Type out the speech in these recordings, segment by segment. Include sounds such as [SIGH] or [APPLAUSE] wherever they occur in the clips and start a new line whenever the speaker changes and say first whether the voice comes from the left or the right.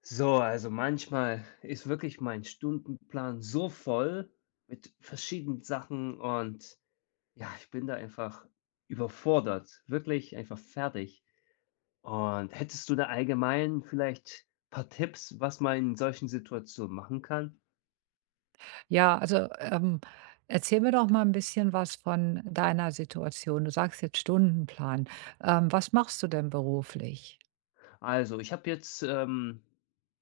left: So, also manchmal ist wirklich mein Stundenplan so voll mit verschiedenen Sachen und ja, ich bin da einfach überfordert, wirklich einfach fertig. Und hättest du da allgemein vielleicht ein paar Tipps, was man in solchen Situationen machen kann?
right: Ja, also, erzähl mir doch mal ein bisschen was von deiner Situation. Du sagst jetzt Stundenplan. Was machst du denn beruflich?
left: Also, ich habe jetzt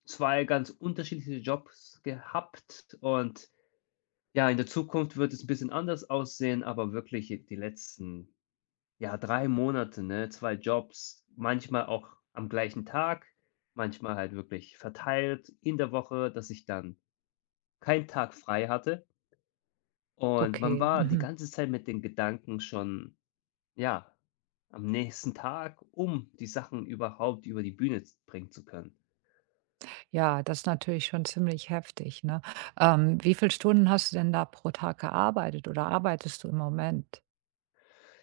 left: zwei ganz unterschiedliche Jobs gehabt und ja, in der Zukunft wird es ein bisschen anders aussehen, aber wirklich die letzten, ja, 3 Monate, ne? Zwei Jobs, manchmal auch am gleichen Tag, manchmal halt wirklich verteilt in der Woche, dass ich dann keinen Tag frei hatte. Und man
right: Okay,
left: war die
right: mhm.
left: ganze Zeit mit den Gedanken schon, ja, am nächsten Tag, um die Sachen überhaupt über die Bühne z bringen zu können.
right: Ja, das ist natürlich schon ziemlich heftig, ne? Wie viel Stunden hast du denn da pro Tag gearbeitet oder arbeitest du im Moment?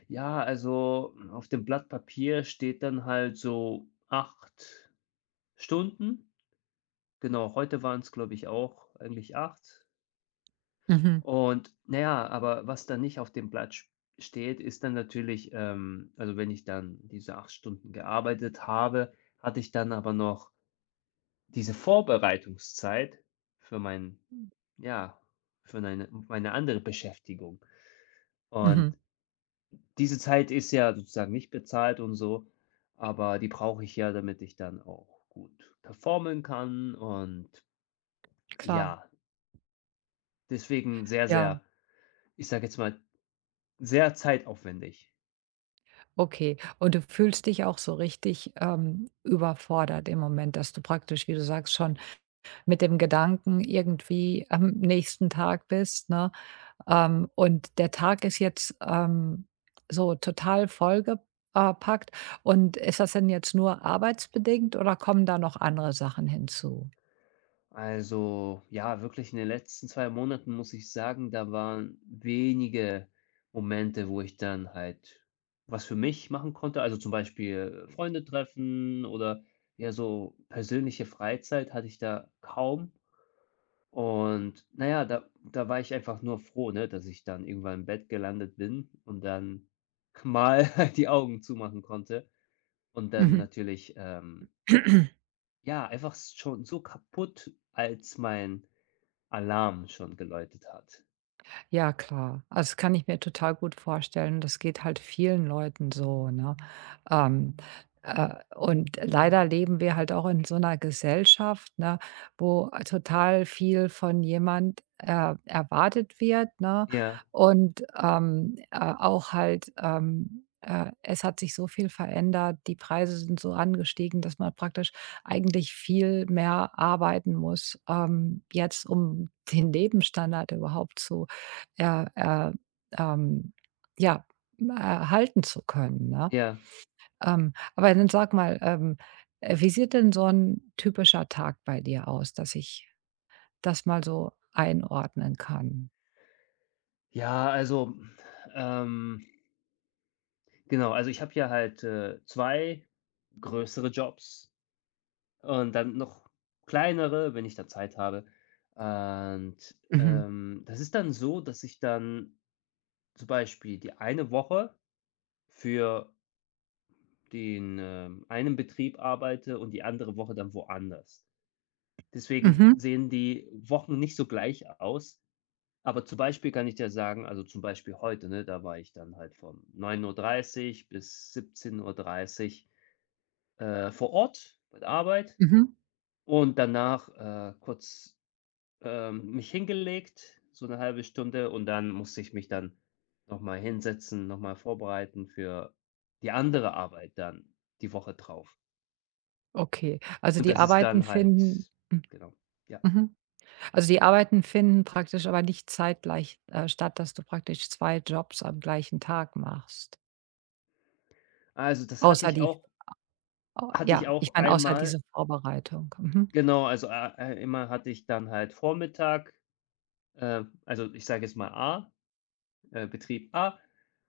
left: Ja, also auf dem Blatt Papier steht dann halt so 8 Stunden. Genau, heute waren es, glaube ich, auch eigentlich 8.
right: Mhm,
left: Und naja, aber was dann nicht auf dem Blatt sch steht, ist dann natürlich, also, wenn ich dann diese 8 Stunden gearbeitet habe, hatte ich dann aber noch diese Vorbereitungszeit für mein ja, für meine andere Beschäftigung.
right: mhm,
left: Und diese Zeit ist ja sozusagen nicht bezahlt und so, aber die brauche ich ja, damit ich dann auch gut performen kann. Und
right: klar.
left: ja, deswegen sehr,
right: Ja,
left: sehr, ich sage jetzt mal, sehr zeitaufwendig.
right: okay. Und du fühlst dich auch so richtig, überfordert im Moment, dass du praktisch, wie du sagst, schon mit dem Gedanken irgendwie am nächsten Tag bist, ne? Und der Tag ist jetzt, so total vollgepackt. Und ist das denn jetzt nur arbeitsbedingt oder kommen da noch andere Sachen hinzu?
left: Also, ja, wirklich in den letzten 2 Monaten muss ich sagen, da waren wenige Momente, wo ich dann halt was für mich machen konnte. Also, zum Beispiel Freunde treffen oder ja, so persönliche Freizeit hatte ich da kaum. Und na ja, da war ich einfach nur froh, ne, dass ich dann irgendwann im Bett gelandet bin und dann [LAUGHS] mal die Augen zumachen konnte und dann
right: Mhm.
left: natürlich,
right: [CLEARS THROAT]
left: ja, einfach schon so kaputt, als mein Alarm schon geläutet hat.
right: Ja, klar. Also, das kann ich mir total gut vorstellen. Das geht halt vielen Leuten so, ne? Ähm, äh, und leider leben wir halt auch in so einer Gesellschaft, ne, wo total viel von jemand, erwartet wird, ne?
left: Ja,
right: Und, auch halt, es hat sich so viel verändert, die Preise sind so angestiegen, dass man praktisch eigentlich viel mehr arbeiten muss, jetzt, um den Lebensstandard überhaupt zu er er, ähm, ja, erhalten zu können, ne?
left: ja.
right: Aber dann sag mal, wie sieht denn so ein typischer Tag bei dir aus, dass ich das mal so einordnen kann?
left: Ja, also, ähm, genau, also ich habe ja halt, 2 größere Jobs und dann noch kleinere, wenn ich da Zeit habe. Und,
right: Mhm.
left: das ist dann so, dass ich dann zum Beispiel die eine Woche für den, einen Betrieb arbeite und die andere Woche dann woanders. Deswegen
right: Mhm.
left: sehen die Wochen nicht so gleich aus. Aber zum Beispiel kann ich dir sagen, also zum Beispiel heute, ne, da war ich dann halt von 9:30 bis 17:30, vor Ort bei der Arbeit
right: Mhm.
left: und danach, kurz, mich hingelegt, so eine halbe Stunde, und dann musste ich mich dann nochmal hinsetzen, nochmal vorbereiten für die andere Arbeit dann die Woche drauf.
right: Okay.
left: Und das ist dann halt, genau, ja.
right: Mhm, also, die Arbeiten finden praktisch aber nicht zeitgleich, statt, dass du praktisch 2 Jobs am gleichen Tag machst.
left: Also, das hatte
right: Außer
left: ich
right: die
left: auch
right: au
left: hatte ich
right: Ja, ich
left: auch
right: meine außer
left: einmal.
right: diese Vorbereitung. Mhm.
left: Genau, also, a immer hatte ich dann halt Vormittag, also, ich sage jetzt mal A, Betrieb A,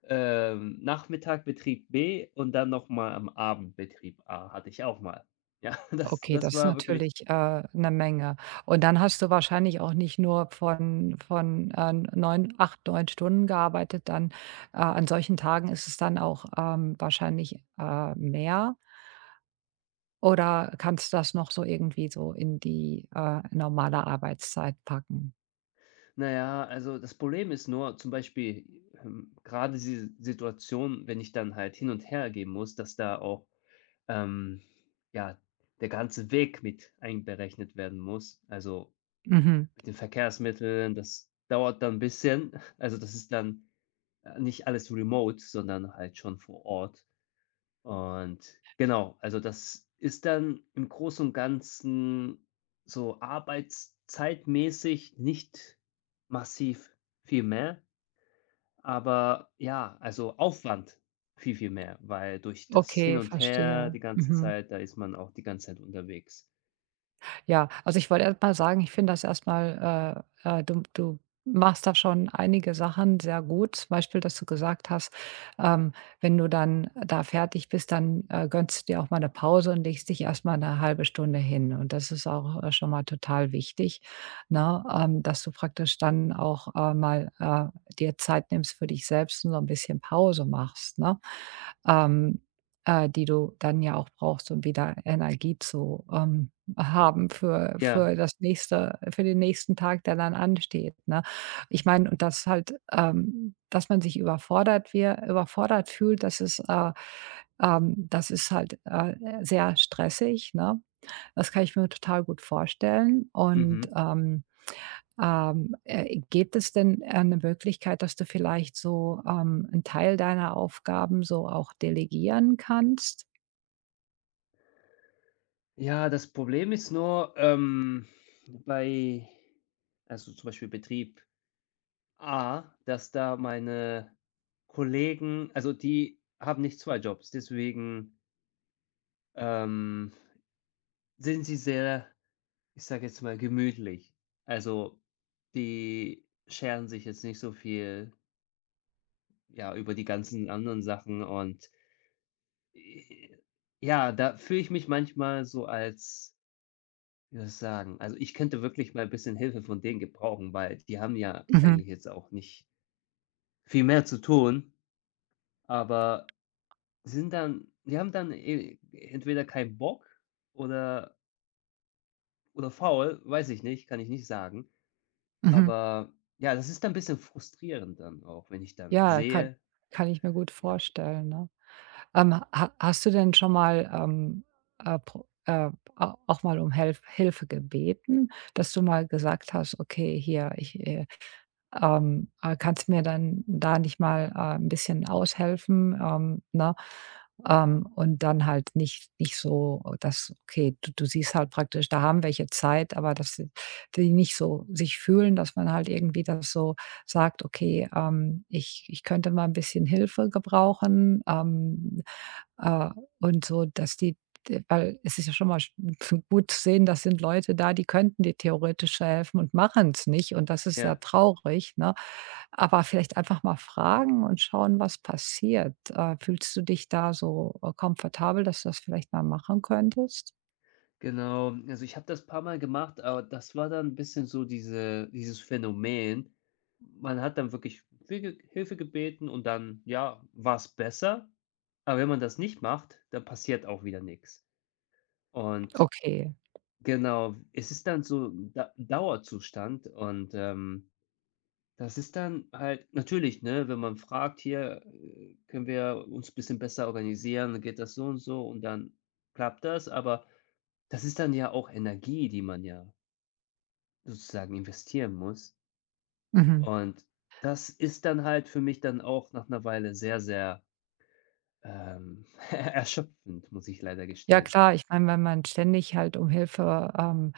left: Nachmittag Betrieb B und dann noch mal am Abend Betrieb A, hatte ich auch mal. Ja, [LAUGHS] das
right: Okay,
left: das
right: das ist
left: war wirklich.
right: natürlich, 'ne Menge. Und dann hast du wahrscheinlich auch nicht nur von 9, 8, 9 Stunden gearbeitet, dann, an solchen Tagen ist es dann auch, wahrscheinlich, mehr oder kannst du das noch so irgendwie so in die, normale Arbeitszeit packen?
left: Na ja, also, das Problem ist nur, zum Beispiel, grade diese Situation, wenn ich dann halt hin und her gehen muss, dass da auch, ähm, ja, der ganze Weg mit einberechnet werden muss. Also,
right: Mhm.
left: mit den Verkehrsmitteln, das dauert dann ein bisschen. [LAUGHS] Also, das ist dann, nicht alles remote, sondern halt schon vor Ort. Und genau, also das ist dann im Großen und Ganzen so arbeitszeitmäßig nicht massiv viel mehr, aber ja, also Aufwand viel, viel mehr, weil durch das Hin
right: Okay,
left: und Her
right: verstehe.
left: die ganze
right: Mhm.
left: Zeit, da ist man auch die ganze Zeit unterwegs.
right: Ja, also ich wollte erst mal sagen, ich finde das erst mal, du machst da schon einige Sachen sehr gut. Zum Beispiel, dass du gesagt hast, ähm, wenn du dann da fertig bist, dann, gönnst du dir auch mal eine Pause und legst dich erst mal 'ne 1 Stunde hin. Und das ist auch, schon mal total wichtig, ne, dass du praktisch dann auch, mal, dir Zeit nimmst für dich selbst und so ein bisschen Pause machst, ne? Ähm, Die du dann ja auch brauchst, um wieder Energie zu, haben für
left: Ja,
right: für das nächste für den nächsten Tag, der dann ansteht, ne? Ich meine, und das halt, dass man sich überfordert fühlt, das ist halt, sehr stressig, ne? Das kann ich mir total gut vorstellen und,
left: mhm.
right: gibt es denn, eine Möglichkeit, dass du vielleicht so, 'n Teil deiner Aufgaben so auch delegieren kannst?
left: Ja, das Problem ist nur, bei, also, zum Beispiel Betrieb A, dass da meine Kollegen, also, die haben nicht 2 Jobs, deswegen, ähm, sind sie sehr, ich sage jetzt mal, gemütlich. Also, die scheren sich jetzt nicht so viel, ja, über die ganzen anderen Sachen, und, äh, ja, da fühle ich mich manchmal so als. Wie soll ich sagen? Also, ich könnte wirklich mal ein bisschen Hilfe von denen gebrauchen, weil die haben ja
right: Mhm,
left: eigentlich jetzt auch nicht viel mehr zu tun, aber sind dann die haben dann e entweder keinen Bock oder oder faul, weiß ich nicht, kann ich nicht sagen.
right: mhm.
left: Aber ja, das ist dann ein bisschen frustrierend dann auch, wenn ich dann
right: Ja, kann
left: sehe.
right: kann ich mir gut
left: Ja,
right: vorstellen, ne? Ha Hast du denn schon mal, pro au auch mal um Helf Hilfe gebeten, dass du mal gesagt hast: „Okay, hier, ich, kannst mir dann da nicht mal, 'n bisschen aushelfen, ne? Und dann halt nicht so, oh, dass okay, du siehst halt praktisch, da haben welche Zeit, aber dass sie die nicht so sich fühlen, dass man halt irgendwie das so sagt: „Okay, ich könnte mal ein bisschen Hilfe gebrauchen“, äh, und so, dass die d weil es ist ja schon mal f gut sehen, das sind Leute da, die könnten dir theoretisch helfen und machen es nicht und das ist ja
left: ja.
right: traurig, ne? Aber vielleicht einfach mal fragen und schauen, was passiert. Fühlst du dich da so, komfortabel, dass du das vielleicht mal machen könntest?
left: Genau, also ich habe das paar Mal gemacht, aber das war dann 'n bisschen so dieses Phänomen. Man hat dann wirklich viel Ge Hilfe gebeten und dann, ja, war es besser. Aber wenn man das nicht macht, dann passiert auch wieder nichts. Und
right: Okay.
left: genau, es ist dann so 'n Dauerzustand, und, das ist dann halt natürlich, ne, wenn man fragt: „Hier, können wir uns ein bisschen besser organisieren, dann geht das so und so?" Und dann klappt das, aber das ist dann ja auch Energie, die man ja sozusagen investieren muss.
right: Mhm.
left: Und das ist dann halt für mich dann auch nach einer Weile sehr, sehr, ähm, [LAUGHS] erschöpfend, muss ich leider
right: Ja
left: gestehen.
right: klar, ich meine, wenn man ständig halt um Hilfe, ähm,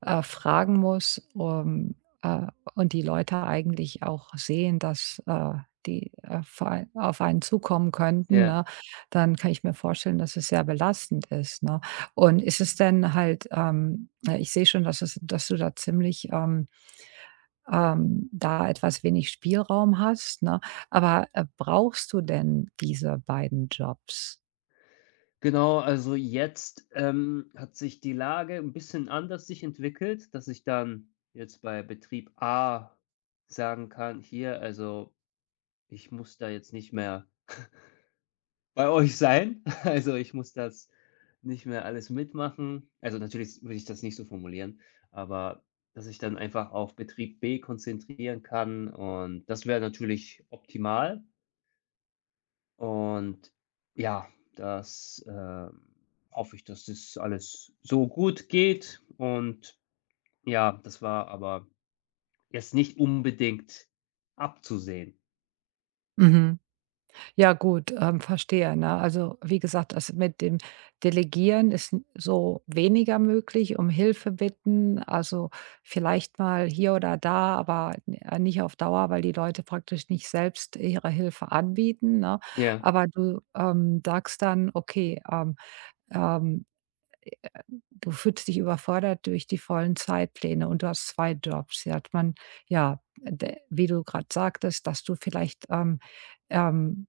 right: äh, fragen muss, um, äh und die Leute eigentlich auch sehen, dass, die, vor ei auf einen zukommen könnten,
left: Ja,
right: ne, dann kann ich mir vorstellen, dass es sehr belastend ist, ne? Und ist es denn halt, ich sehe schon, dass du da ziemlich, da etwas wenig Spielraum hast, ne? Aber, brauchst du denn diese beiden Jobs?
left: genau, also jetzt, hat sich die Lage ein bisschen anders sich entwickelt, dass ich dann jetzt bei Betrieb A sagen kann: „Hier, also, ich muss da jetzt nicht mehr bei euch sein." [LAUGHS] Also, ich muss das nicht mehr alles mitmachen. Also, natürlich würde ich das nicht so formulieren, aber dass ich dann einfach auf Betrieb B konzentrieren kann, und das wäre natürlich optimal. Und ja, das, hoffe ich, dass das alles so gut geht. Und ja, das war aber jetzt nicht unbedingt abzusehen.
right: Mhm. Ja gut, verstehe, ne? Also, wie gesagt, das mit dem Delegieren ist n so weniger möglich, um Hilfe bitten, also, vielleicht mal hier oder da, aber n nicht auf Dauer, weil die Leute praktisch nicht selbst ihre Hilfe anbieten, ne?
left: Ja,
right: Aber du, sagst dann, okay, ähm, du fühlst dich überfordert durch die vollen Zeitpläne und du hast 2 Jobs. Ja, man ja, de Wie du gerade sagtest, dass du vielleicht, ähm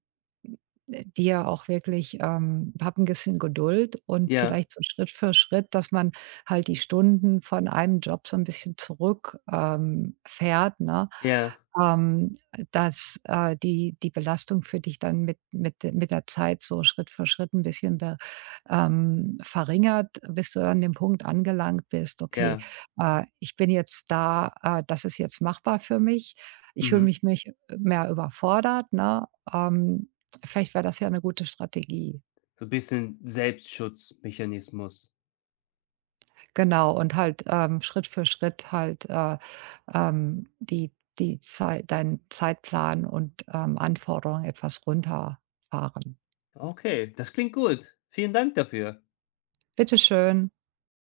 right: die ja auch wirklich hab 'n bisschen Geduld und
left: ja,
right: vielleicht so Schritt für Schritt, dass man halt die Stunden von einem Job so ein bisschen zurück fährt, ne?
left: ja,
right: Ähm, Dass, die Belastung für dich dann mit de mit der Zeit so Schritt für Schritt ein bisschen be verringert, bis du an dem Punkt angelangt bist: „Okay,
left: ja,
right: ich bin jetzt da, das ist jetzt machbar für mich. Ich fühle
left: mhm.
right: mich nicht mehr überfordert“, ne? Ähm Vielleicht wäre das ja eine gute Strategie.
left: So ein bisschen Selbstschutzmechanismus.
right: Genau, und halt, Schritt für Schritt halt, die die Zeit deinen Zeitplan und, Anforderungen etwas runterfahren.
left: Okay, das klingt gut. Vielen Dank dafür.
right: Bitte schön.